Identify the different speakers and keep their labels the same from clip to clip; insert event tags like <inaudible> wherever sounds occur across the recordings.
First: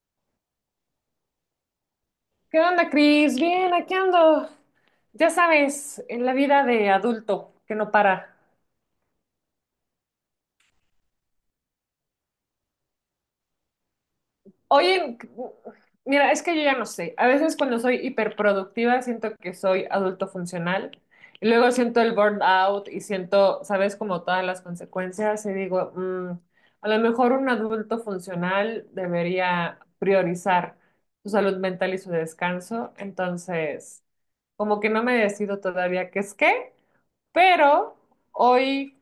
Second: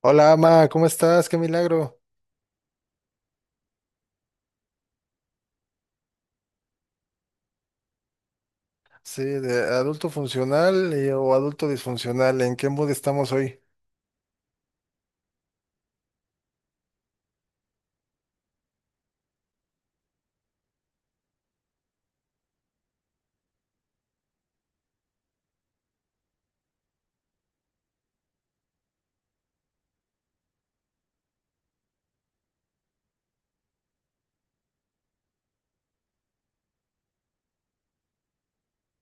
Speaker 1: Hola, Ama, ¿cómo estás? Qué milagro.
Speaker 2: ¿Qué onda, Cris? Bien, aquí ando. Ya sabes, en la vida de adulto que no para.
Speaker 1: Sí, de adulto funcional o adulto disfuncional, ¿en qué mood estamos hoy?
Speaker 2: Oye, mira, es que yo ya no sé. A veces cuando soy hiperproductiva siento que soy adulto funcional y luego siento el burnout y siento, sabes, como todas las consecuencias y digo, a lo mejor un adulto funcional debería priorizar su salud mental y su descanso. Entonces, como que no me decido todavía qué es qué, pero hoy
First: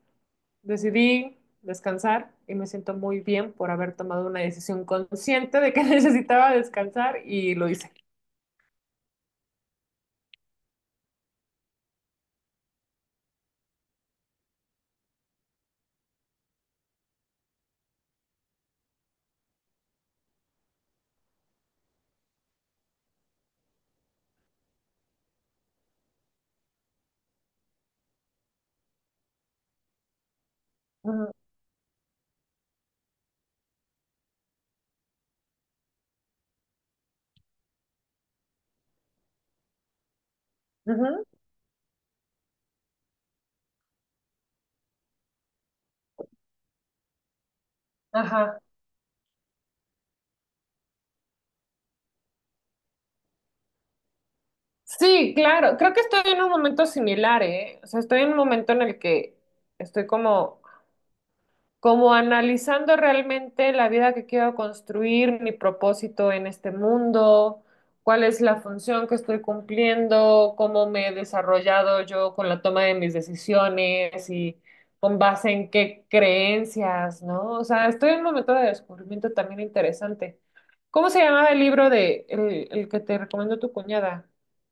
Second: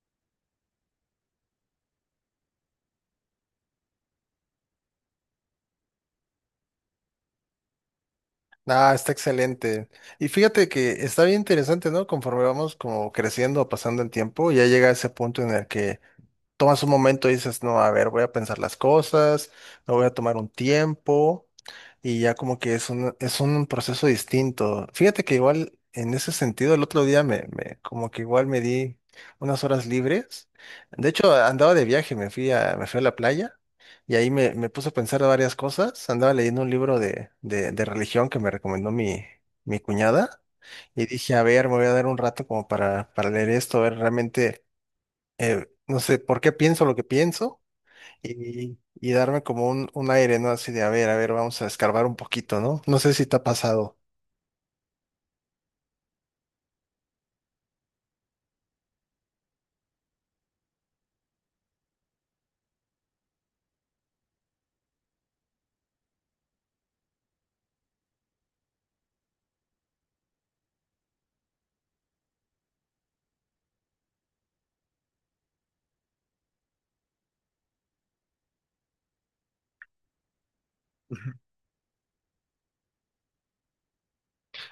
Speaker 2: decidí descansar y me siento muy bien por haber tomado una decisión consciente de que <laughs> necesitaba descansar y lo hice.
Speaker 1: Ah, está excelente. Y fíjate que está bien interesante, ¿no? Conforme vamos como creciendo, pasando el tiempo, ya llega ese punto en el que tomas un momento y dices, no, a ver, voy a pensar las cosas, me voy a tomar un tiempo y ya como que es es un proceso distinto. Fíjate que igual en ese sentido el otro día me como que igual me di unas horas libres. De
Speaker 2: Ujú,
Speaker 1: hecho, andaba de viaje, me fui a la playa y ahí me puse a pensar varias cosas. Andaba leyendo un libro de religión que me recomendó mi cuñada. Y
Speaker 2: ujú,
Speaker 1: dije, a ver, me voy a dar un rato como para leer esto, a ver realmente no sé por qué pienso lo que pienso
Speaker 2: ajá.
Speaker 1: y, y darme como un aire, ¿no? Así de, a ver, vamos a escarbar un poquito, ¿no? No sé si te ha pasado.
Speaker 2: Sí, claro. Creo que estoy en un momento similar, ¿eh? O sea, estoy en un momento en el que estoy como analizando realmente la vida que quiero construir, mi propósito en este mundo, cuál es la función que estoy cumpliendo, cómo me he desarrollado yo con la toma de mis decisiones y con base en qué creencias, ¿no? O sea, estoy en un momento de descubrimiento también interesante. ¿Cómo se
Speaker 1: Ujú.
Speaker 2: llamaba el libro de el que te recomendó tu cuñada?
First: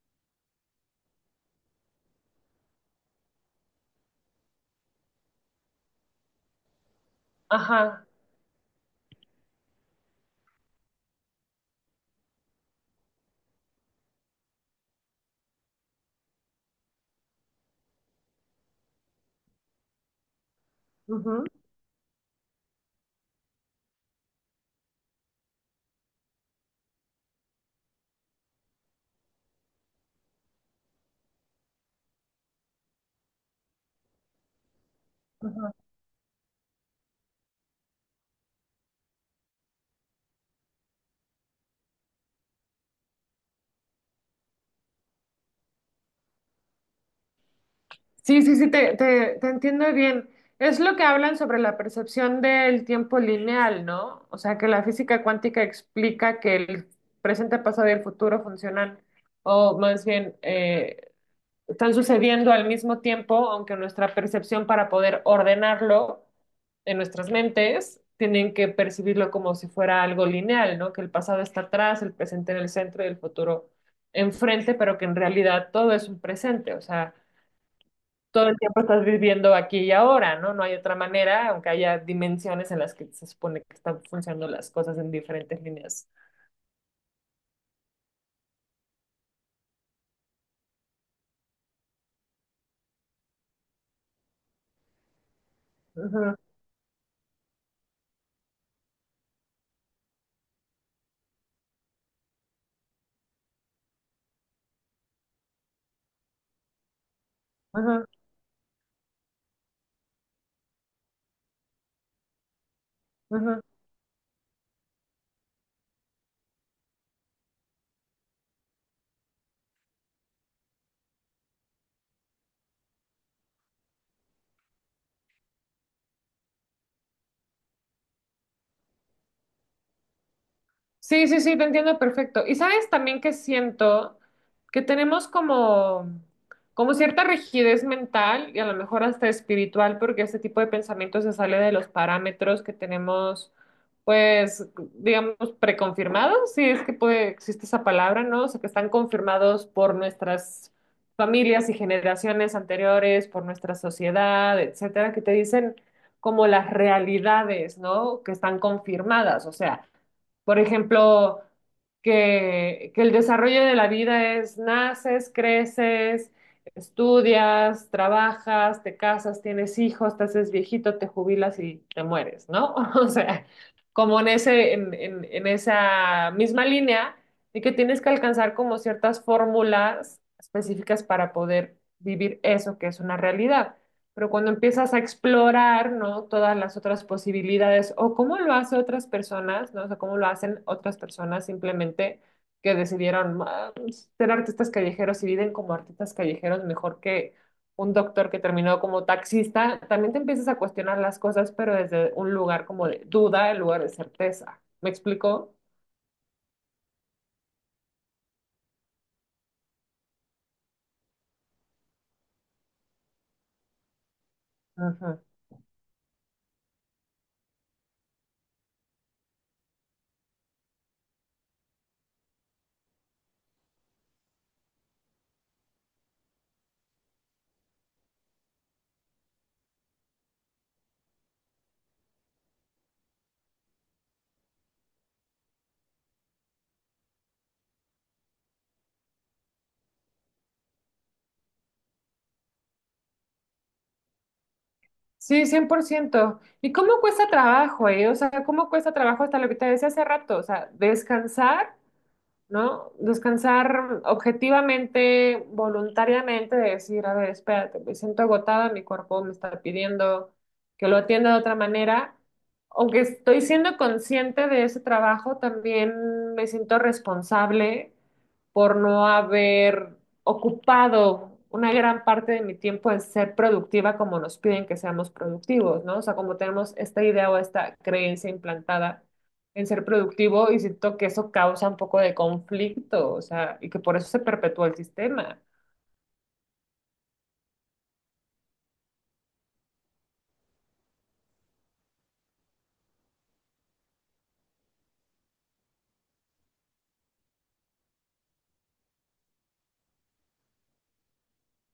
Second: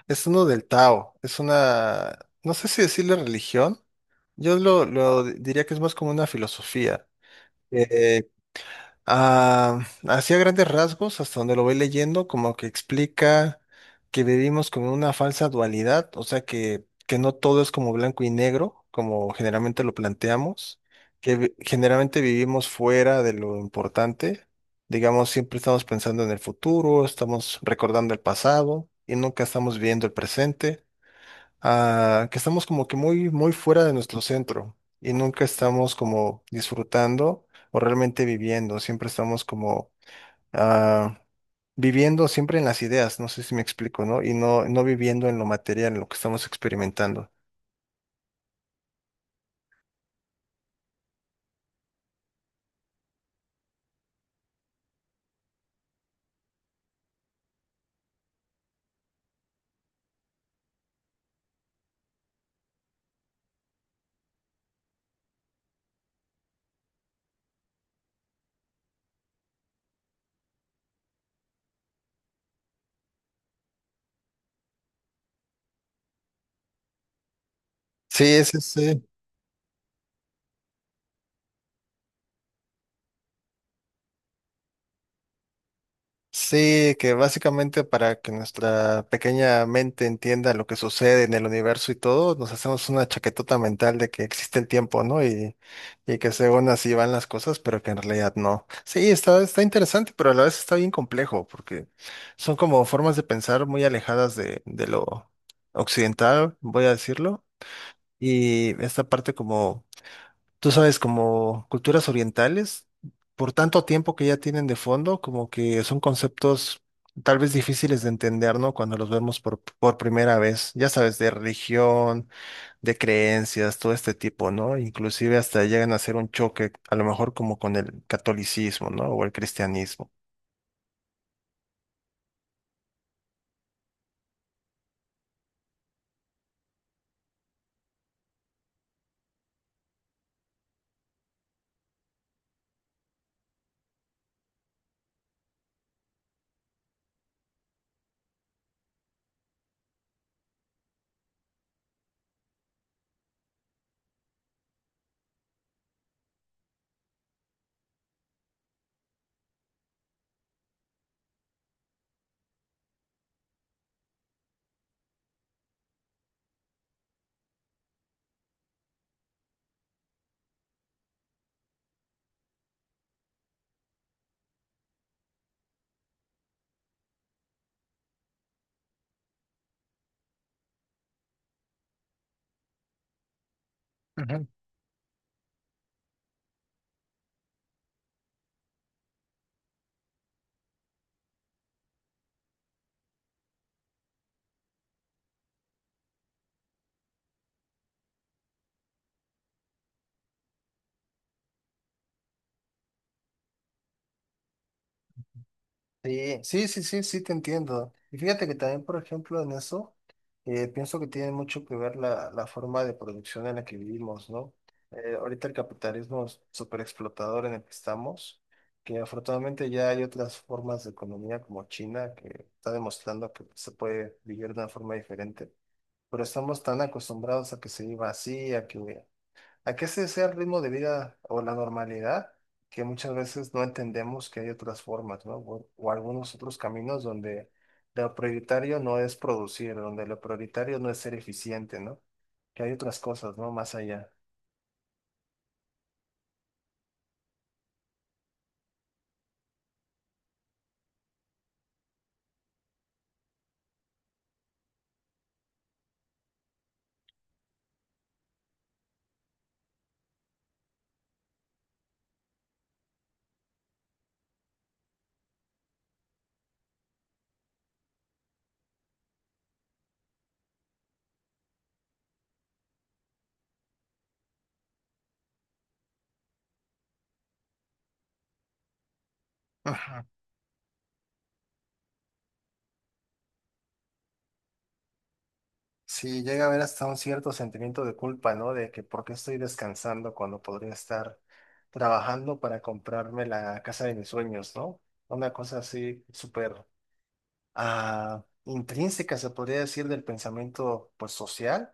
Speaker 1: Es uno del Tao, es una, no sé si decirle religión, yo lo diría que es más como una filosofía.
Speaker 2: Ajá.
Speaker 1: eh, Ah, así a grandes rasgos, hasta donde lo voy leyendo, como que explica que vivimos con una falsa dualidad, o sea que no todo es como blanco y negro, como generalmente lo planteamos, que
Speaker 2: Ujú,
Speaker 1: generalmente vivimos fuera de lo importante, digamos, siempre estamos pensando en el futuro, estamos recordando el pasado y nunca estamos viviendo el presente, que estamos como que muy, muy fuera de nuestro centro y nunca
Speaker 2: ujú.
Speaker 1: estamos como disfrutando o realmente viviendo, siempre estamos como ah, viviendo siempre en las ideas, no sé si me explico, ¿no? Y no, no viviendo en lo material, en lo que estamos experimentando.
Speaker 2: Sí, sí, sí, te entiendo bien. Es lo que hablan sobre la percepción del tiempo lineal, ¿no? O sea, que la física cuántica explica que el presente, pasado y el futuro funcionan, o más bien, están sucediendo al mismo tiempo, aunque nuestra percepción para poder ordenarlo en nuestras mentes, tienen que percibirlo como si fuera algo lineal, ¿no? Que el pasado está atrás, el presente en el centro y el futuro enfrente, pero que en realidad todo es un presente, o sea
Speaker 1: Sí,
Speaker 2: todo el tiempo estás viviendo aquí y ahora, ¿no? No hay otra manera, aunque haya dimensiones en las que se supone que están funcionando las cosas en diferentes líneas.
Speaker 1: sí, que básicamente para que nuestra pequeña mente entienda lo que sucede en el universo y todo, nos hacemos una chaquetota mental de que existe el tiempo, ¿no? Y que
Speaker 2: Ujú,
Speaker 1: según así van las cosas, pero que en realidad no. Sí, está interesante, pero a la vez está bien complejo, porque son como formas de pensar muy alejadas de lo occidental, voy a decirlo,
Speaker 2: ujú,
Speaker 1: y esta parte como tú sabes, como culturas orientales, por
Speaker 2: ujú.
Speaker 1: tanto tiempo que ya tienen de fondo, como que son conceptos tal vez difíciles de entender, ¿no? Cuando los vemos por primera vez, ya sabes, de religión, de creencias, todo este tipo, ¿no? Inclusive hasta llegan a ser un choque, a lo mejor como con el catolicismo, ¿no? O el cristianismo.
Speaker 2: Sí, sí, sí, te entiendo perfecto. Y sabes también que siento que tenemos como cierta rigidez mental y a lo mejor hasta espiritual, porque este tipo de pensamiento se sale de los parámetros que tenemos, pues, digamos, preconfirmados, si es que puede, existe esa palabra, ¿no? O sea, que están confirmados por nuestras familias y generaciones anteriores, por nuestra sociedad, etcétera, que te dicen como las realidades, ¿no? Que están confirmadas, o sea. Por ejemplo, que el desarrollo de la vida es naces, creces, estudias, trabajas, te casas, tienes hijos, te haces viejito, te jubilas y te mueres, ¿no? <laughs> O sea, como en ese, en esa misma línea, y que tienes que alcanzar como ciertas fórmulas específicas para poder vivir eso que es una realidad. Pero cuando empiezas a explorar, ¿no? Todas las otras posibilidades o cómo lo hacen otras personas, ¿no? O sea, cómo lo hacen otras personas simplemente que decidieron "Ah, pues, ser artistas callejeros y viven como artistas callejeros mejor que un doctor que terminó como taxista, también te empiezas a cuestionar las cosas, pero desde un lugar como de duda en lugar de certeza. ¿Me explico?
Speaker 1: Sí, sí, sí, sí, sí, te entiendo. Y fíjate que también, por ejemplo, en eso, pienso que tiene mucho que ver la forma de producción en la que vivimos, ¿no?
Speaker 2: Ujú.
Speaker 1: Ahorita el capitalismo súper explotador en el que estamos, que afortunadamente ya hay otras formas de economía como China, que está demostrando que se puede vivir de una forma diferente, pero estamos tan acostumbrados a que se viva así, a que ese sea el ritmo de vida o la normalidad, que muchas veces no entendemos que hay otras formas, ¿no? O algunos otros caminos donde lo prioritario no es producir, donde lo prioritario no es ser eficiente, ¿no? Que hay otras cosas, ¿no? Más allá.
Speaker 2: Sí, 100%. ¿Y cómo cuesta trabajo, eh? O sea, ¿cómo cuesta trabajo hasta lo que te decía hace rato? O sea, descansar, ¿no? Descansar objetivamente, voluntariamente, de decir, a ver, espérate, me siento agotada, mi cuerpo me está pidiendo que lo atienda de otra manera. Aunque estoy siendo consciente de ese trabajo, también me siento responsable por no haber ocupado una gran parte de mi tiempo en ser productiva como nos piden que seamos productivos, ¿no? O sea, como tenemos esta idea o esta creencia implantada en ser
Speaker 1: Ajá.
Speaker 2: productivo y siento que eso causa un poco de conflicto, o sea, y que por eso se perpetúa el sistema.
Speaker 1: Sí, llega a haber hasta un cierto sentimiento de culpa, ¿no? De que por qué estoy descansando cuando podría estar trabajando para comprarme la casa de mis sueños, ¿no? Una cosa así súper intrínseca, se podría decir, del pensamiento pues, social,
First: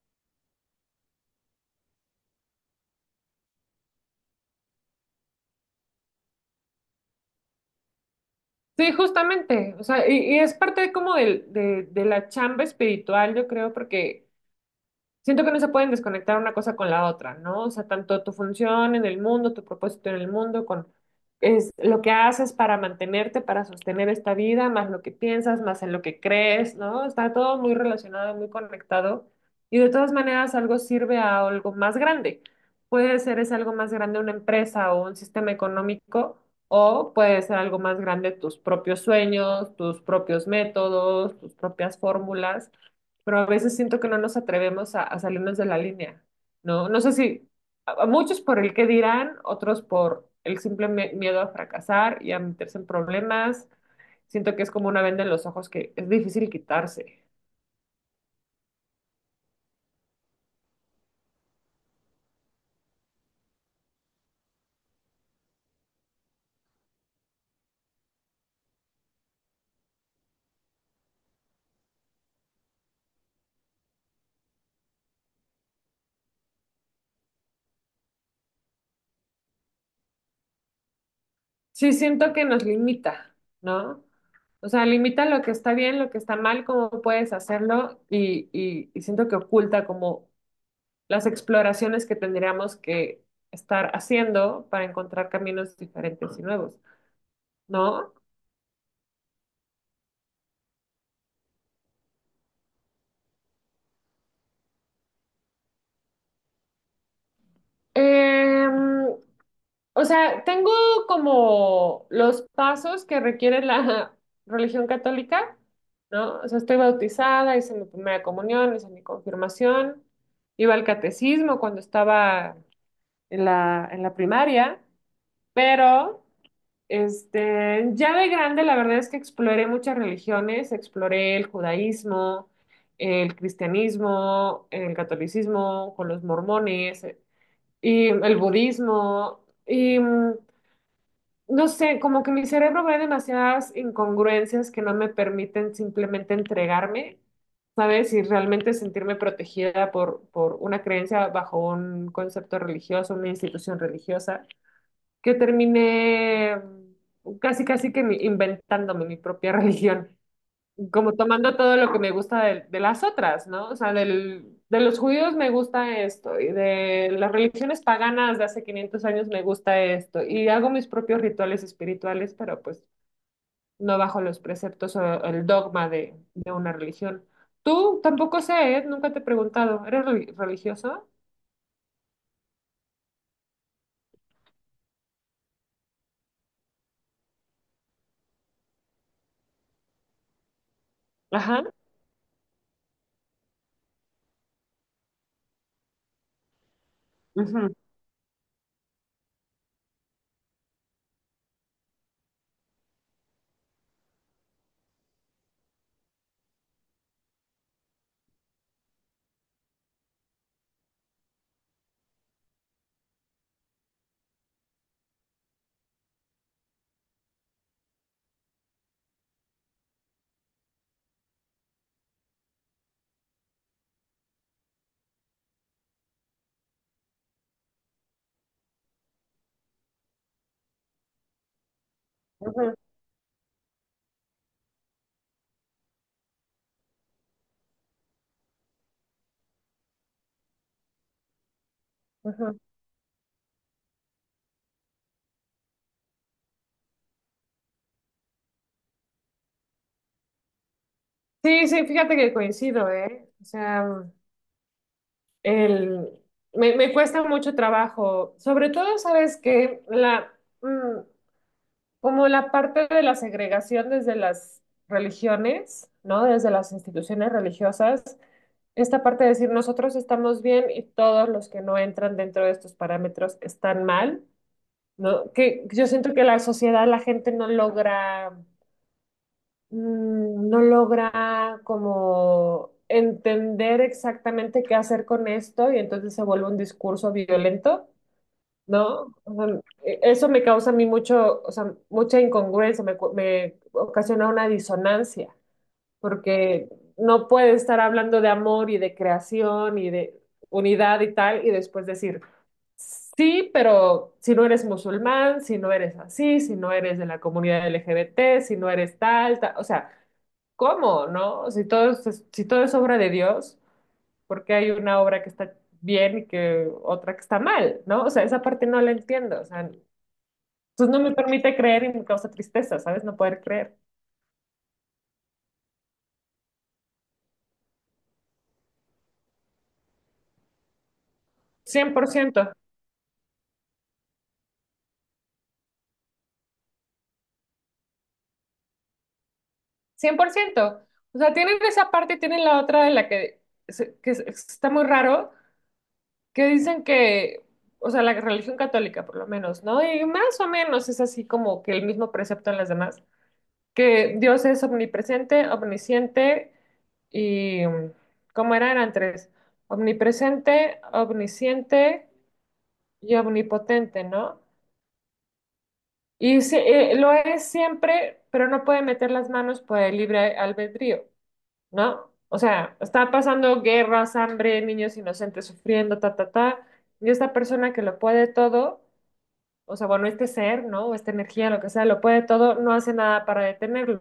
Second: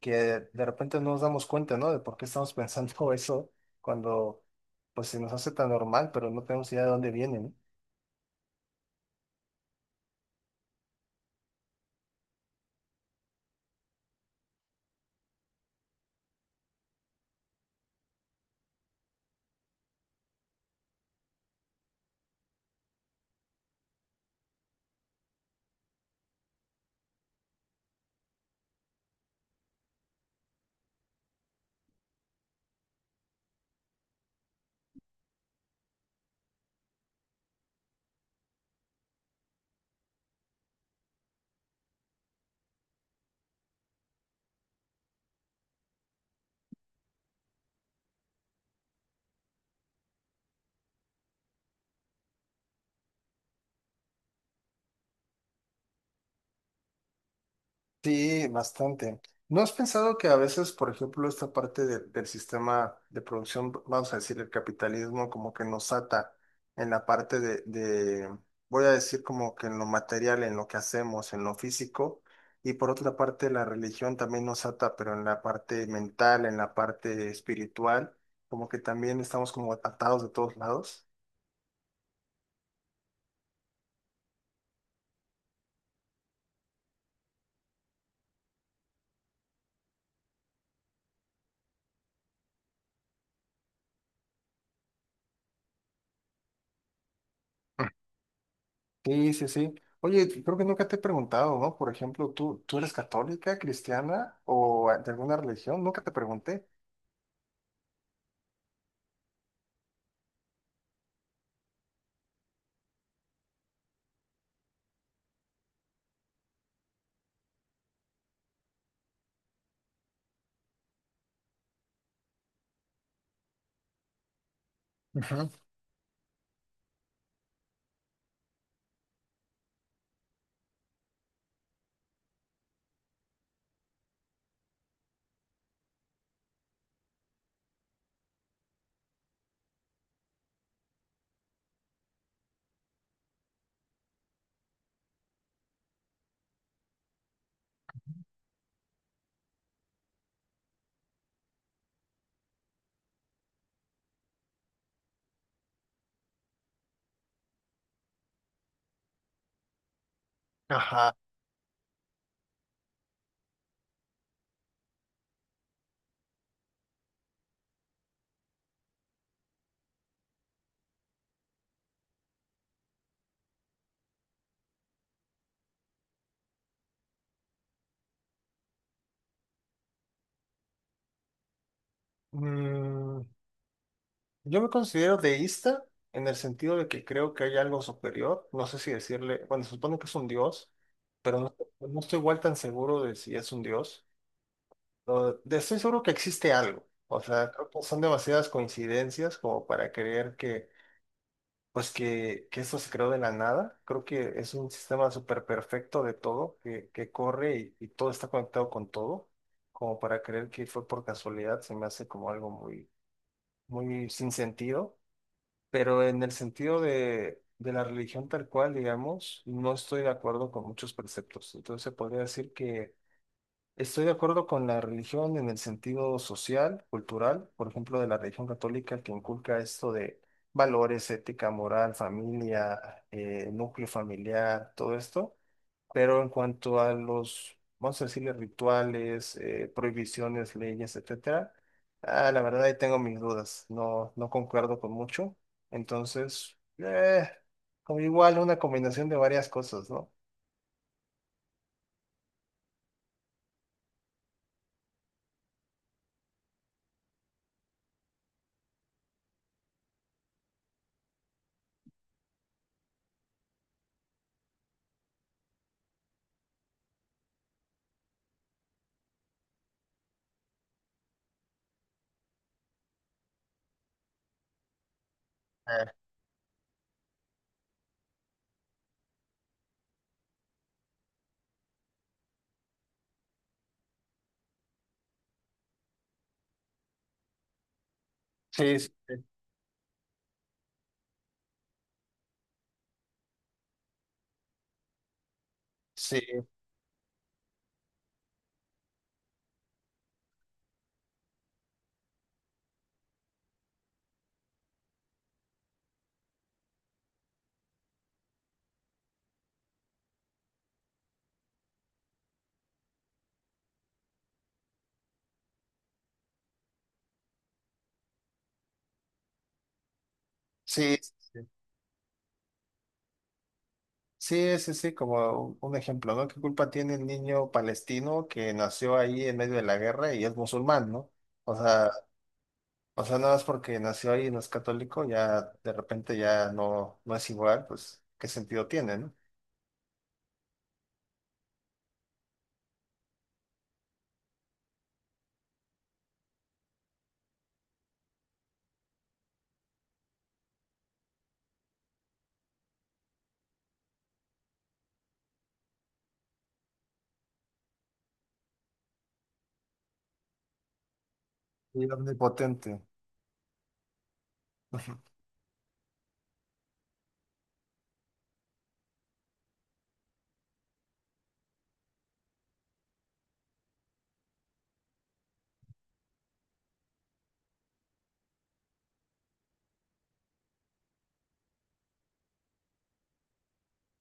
Speaker 1: que de repente no nos damos cuenta, ¿no? De por qué estamos pensando <laughs> eso cuando pues, se nos hace tan normal, pero no tenemos idea de dónde viene, ¿no?
Speaker 2: Sí, justamente, o sea, y es parte como de la chamba espiritual, yo creo, porque siento que no se pueden desconectar una cosa con la otra, ¿no? O sea, tanto tu función en el mundo, tu propósito en el mundo, con es lo que haces para mantenerte, para sostener esta vida, más lo que piensas, más en lo que crees, ¿no? Está todo muy relacionado, muy conectado. Y de todas maneras, algo sirve a algo más grande. Puede ser es algo más grande una empresa o un sistema económico, o puede ser algo más grande tus propios sueños, tus propios métodos, tus propias fórmulas, pero a veces siento que no nos atrevemos a salirnos de la línea, ¿no? No sé si a muchos por el qué dirán, otros por el simple miedo a fracasar y a meterse en problemas. Siento que es como una venda en los ojos que es difícil quitarse.
Speaker 1: Sí, bastante. ¿No has pensado que a veces, por ejemplo, esta parte del sistema de producción, vamos a decir, el capitalismo, como que nos ata en la parte de, voy a decir como que en lo material, en lo que hacemos, en lo físico, y por otra parte la religión también nos ata, pero en la parte mental, en la parte espiritual, como que también estamos como atados de todos lados?
Speaker 2: Sí, siento que nos limita, ¿no? O sea, limita lo que está bien, lo que está mal, cómo puedes hacerlo y siento que oculta como las exploraciones que tendríamos que estar haciendo para encontrar caminos diferentes y nuevos, ¿no?
Speaker 1: Sí, sí, sí. Oye, creo que nunca te he preguntado, ¿no? Por ejemplo, tú eres católica, cristiana o de alguna religión? Nunca te pregunté.
Speaker 2: Em, o sea, tengo como los pasos que requiere la <laughs> religión católica, ¿no? O sea, estoy bautizada, hice mi primera comunión, hice mi confirmación, iba al catecismo cuando estaba en la primaria,
Speaker 1: Ujú.
Speaker 2: pero este, ya de grande la verdad es que exploré muchas religiones, exploré el judaísmo, el cristianismo, el catolicismo, con los mormones y el budismo, y no sé, como que mi cerebro ve demasiadas incongruencias que no me permiten simplemente entregarme, ¿sabes? Y realmente sentirme protegida por una creencia bajo un concepto religioso, una institución religiosa, que terminé casi, casi que inventándome mi propia <laughs> religión como
Speaker 1: Ajá.
Speaker 2: tomando todo lo que me gusta de las otras, ¿no? O sea, de los judíos me gusta esto, y de las religiones paganas de hace 500 años me gusta esto, y hago mis propios rituales espirituales, pero pues no bajo los preceptos o el dogma de una religión. Tú tampoco sé, ¿eh? Nunca te he preguntado, ¿eres religioso?
Speaker 1: Mm, yo me considero deísta en el sentido de que creo que hay algo superior. No sé si decirle, bueno, se supone que es un dios, pero no,
Speaker 2: Ajá.
Speaker 1: no estoy igual tan seguro de si es un dios. No, estoy seguro que existe algo. O sea, creo
Speaker 2: Ujú,
Speaker 1: que son demasiadas coincidencias como para creer que pues que esto se creó de la nada. Creo que es un sistema súper perfecto de todo, que corre y todo está conectado con todo, como para creer que fue por casualidad, se me hace como algo muy, muy sin sentido. Pero en el sentido de la religión tal cual, digamos, no estoy de acuerdo con muchos preceptos. Entonces se podría decir que estoy de acuerdo con la religión en el sentido social, cultural, por ejemplo, de la religión católica que inculca esto de valores, ética, moral,
Speaker 2: ujú,
Speaker 1: familia, núcleo familiar, todo esto. Pero en cuanto a los, vamos a decirle, rituales, prohibiciones, leyes, etcétera, la
Speaker 2: ujú.
Speaker 1: verdad ahí tengo mis dudas. No, no concuerdo con mucho. Entonces, como igual una combinación de varias cosas, ¿no?
Speaker 2: Sí, sí, fíjate que coincido, ¿eh? O sea. El, me cuesta mucho trabajo, sobre todo, sabes que mm, como la parte de la segregación desde las religiones, ¿no? Desde las instituciones religiosas, esta parte de decir nosotros estamos bien y todos los que no entran dentro de estos parámetros están mal, ¿no? Que
Speaker 1: Eh,
Speaker 2: yo siento que la sociedad, la gente no logra no logra como entender exactamente qué hacer con esto y entonces se vuelve un discurso violento,
Speaker 1: sí, sí,
Speaker 2: ¿no? O sea, eso me causa a mí mucho, o sea, mucha incongruencia, me ocasiona una disonancia,
Speaker 1: sí,
Speaker 2: porque no puede estar hablando de amor y de creación y de unidad y tal y después decir: sí, pero si no eres musulmán, si no eres así, si no eres de la comunidad LGBT, si no eres tal, tal, o sea, ¿cómo, no? Si todo es, si todo es obra de Dios, ¿por qué hay una obra que está bien y que otra que está mal? ¿No? O sea, esa parte no la entiendo, o sea, entonces
Speaker 1: sí.
Speaker 2: no me
Speaker 1: Sí.
Speaker 2: permite creer y me causa tristeza, ¿sabes? No poder creer.
Speaker 1: Sí, sí, sí, como un ejemplo, ¿no? ¿Qué culpa tiene el niño palestino que nació ahí en medio de la guerra y es musulmán, ¿no? O
Speaker 2: Cien
Speaker 1: sea,
Speaker 2: cien por ciento,
Speaker 1: o sea, nada más porque nació ahí y no es católico, ya de repente ya no, no es igual, pues, ¿qué sentido tiene, ¿no?
Speaker 2: 100%. O sea, tienen esa parte y tienen la otra de la que, está muy raro, que dicen que, o sea, la religión católica por lo menos, ¿no? Y más o menos es así como que el mismo precepto en las demás, que Dios es omnipresente, omnisciente y, ¿cómo eran? Eran tres. Omnipresente,
Speaker 1: Y
Speaker 2: omnisciente
Speaker 1: omnipotente.
Speaker 2: y omnipotente, ¿no? Y sí, lo es siempre, pero no puede meter las manos por el libre albedrío, ¿no? O sea, está pasando guerras, hambre, niños inocentes sufriendo, ta, ta, ta. Y esta persona que lo puede todo, o sea, bueno, este ser, ¿no? O esta energía, lo que sea, lo puede todo, no hace nada para detenerlo,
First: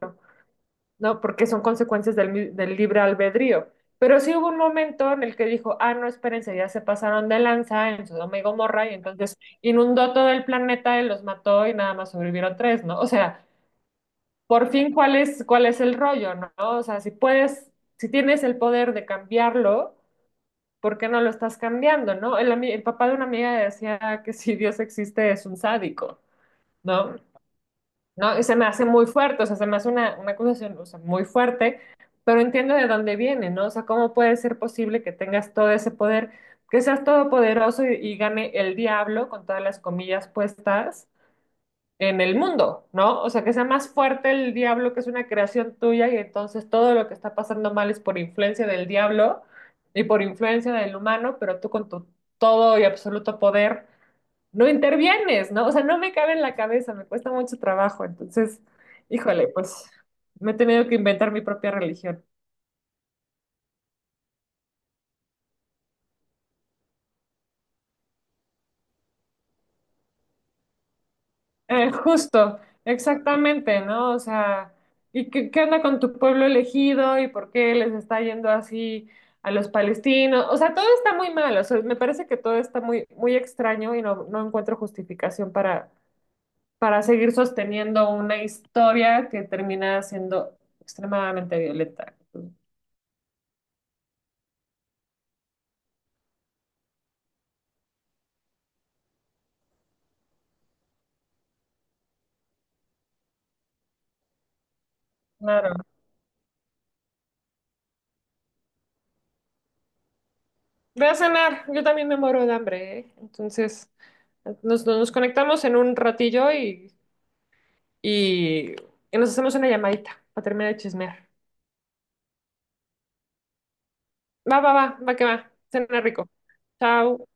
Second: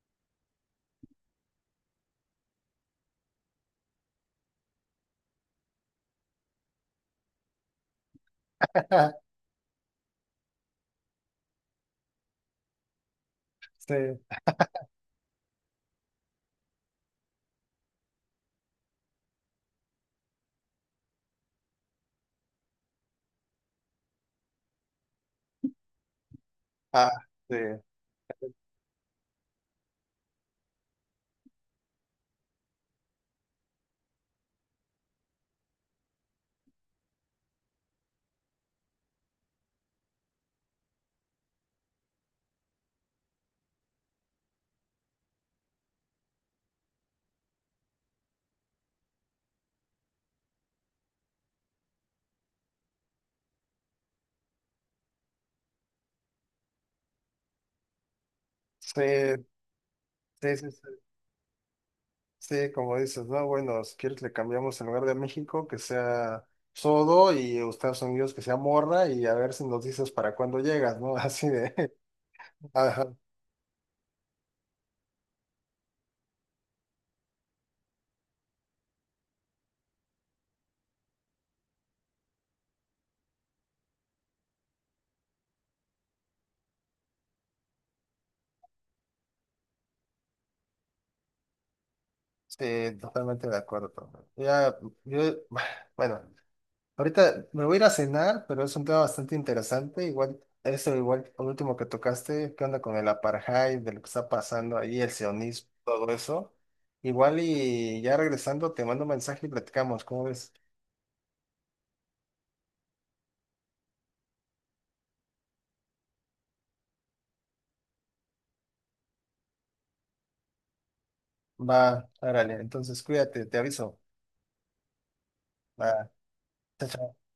Speaker 2: ¿no? Porque son consecuencias del libre albedrío. Pero sí hubo un momento en el que dijo, ah, no, espérense, ya se pasaron de lanza en Sodoma y Gomorra, y entonces
Speaker 1: <laughs>
Speaker 2: inundó todo el planeta y los mató y nada más sobrevivieron tres, ¿no? O sea,
Speaker 1: Sí,
Speaker 2: por fin, ¿cuál es el rollo? ¿No? O sea, si puedes, si tienes el poder de cambiarlo, ¿por qué no lo estás cambiando? ¿No? El el papá de una amiga decía que si Dios existe es un sádico,
Speaker 1: ah,
Speaker 2: ¿no?
Speaker 1: sí,
Speaker 2: No, y se me hace muy fuerte, o sea, se me hace una acusación, o sea, muy fuerte, pero entiendo de dónde viene, ¿no? O sea, ¿cómo puede ser posible que tengas todo ese poder, que seas todopoderoso y gane el diablo con todas las comillas puestas en el mundo, ¿no? O sea, que sea más fuerte el diablo, que es una creación tuya, y entonces todo lo que está pasando mal es por influencia del diablo y por influencia del humano, pero tú con tu todo y absoluto poder no intervienes, ¿no? O sea, no me cabe en la cabeza, me cuesta mucho trabajo. Entonces,
Speaker 1: sí,
Speaker 2: híjole, pues me he
Speaker 1: sí, sí, sí,
Speaker 2: tenido que inventar mi propia religión.
Speaker 1: sí, como dices, no, bueno, si quieres le cambiamos en lugar de México que sea Sodo y Estados Unidos que sea Morra y a ver si nos dices para cuándo llegas, ¿no? <laughs> Así de,
Speaker 2: Justo,
Speaker 1: <laughs> ajá,
Speaker 2: exactamente, ¿no? O sea, ¿y qué onda con tu pueblo elegido y por qué les está yendo así a los palestinos? O sea, todo está muy mal, o sea, me parece que todo está muy, muy extraño y no encuentro justificación para seguir sosteniendo una historia que termina siendo extremadamente violenta.
Speaker 1: sí, totalmente de acuerdo. Pablo. Ya, yo, <sighs> bueno, ahorita me voy a ir a cenar, pero es un tema bastante interesante. Igual, eso igual, lo último que tocaste, qué onda con el apartheid, de lo que está pasando ahí, el sionismo,
Speaker 2: Claro.
Speaker 1: todo eso. Igual y ya regresando, te mando un mensaje y platicamos, ¿cómo ves?
Speaker 2: Ve a cenar, yo también me muero de hambre, ¿eh? Entonces, nos conectamos en un ratillo y, y, y nos hacemos una llamadita para terminar de chismear.
Speaker 1: Va, árale, entonces cuídate, te aviso.
Speaker 2: Va, va, va, va que va.
Speaker 1: Va,
Speaker 2: Cena rico.
Speaker 1: chao, chao.
Speaker 2: Chao.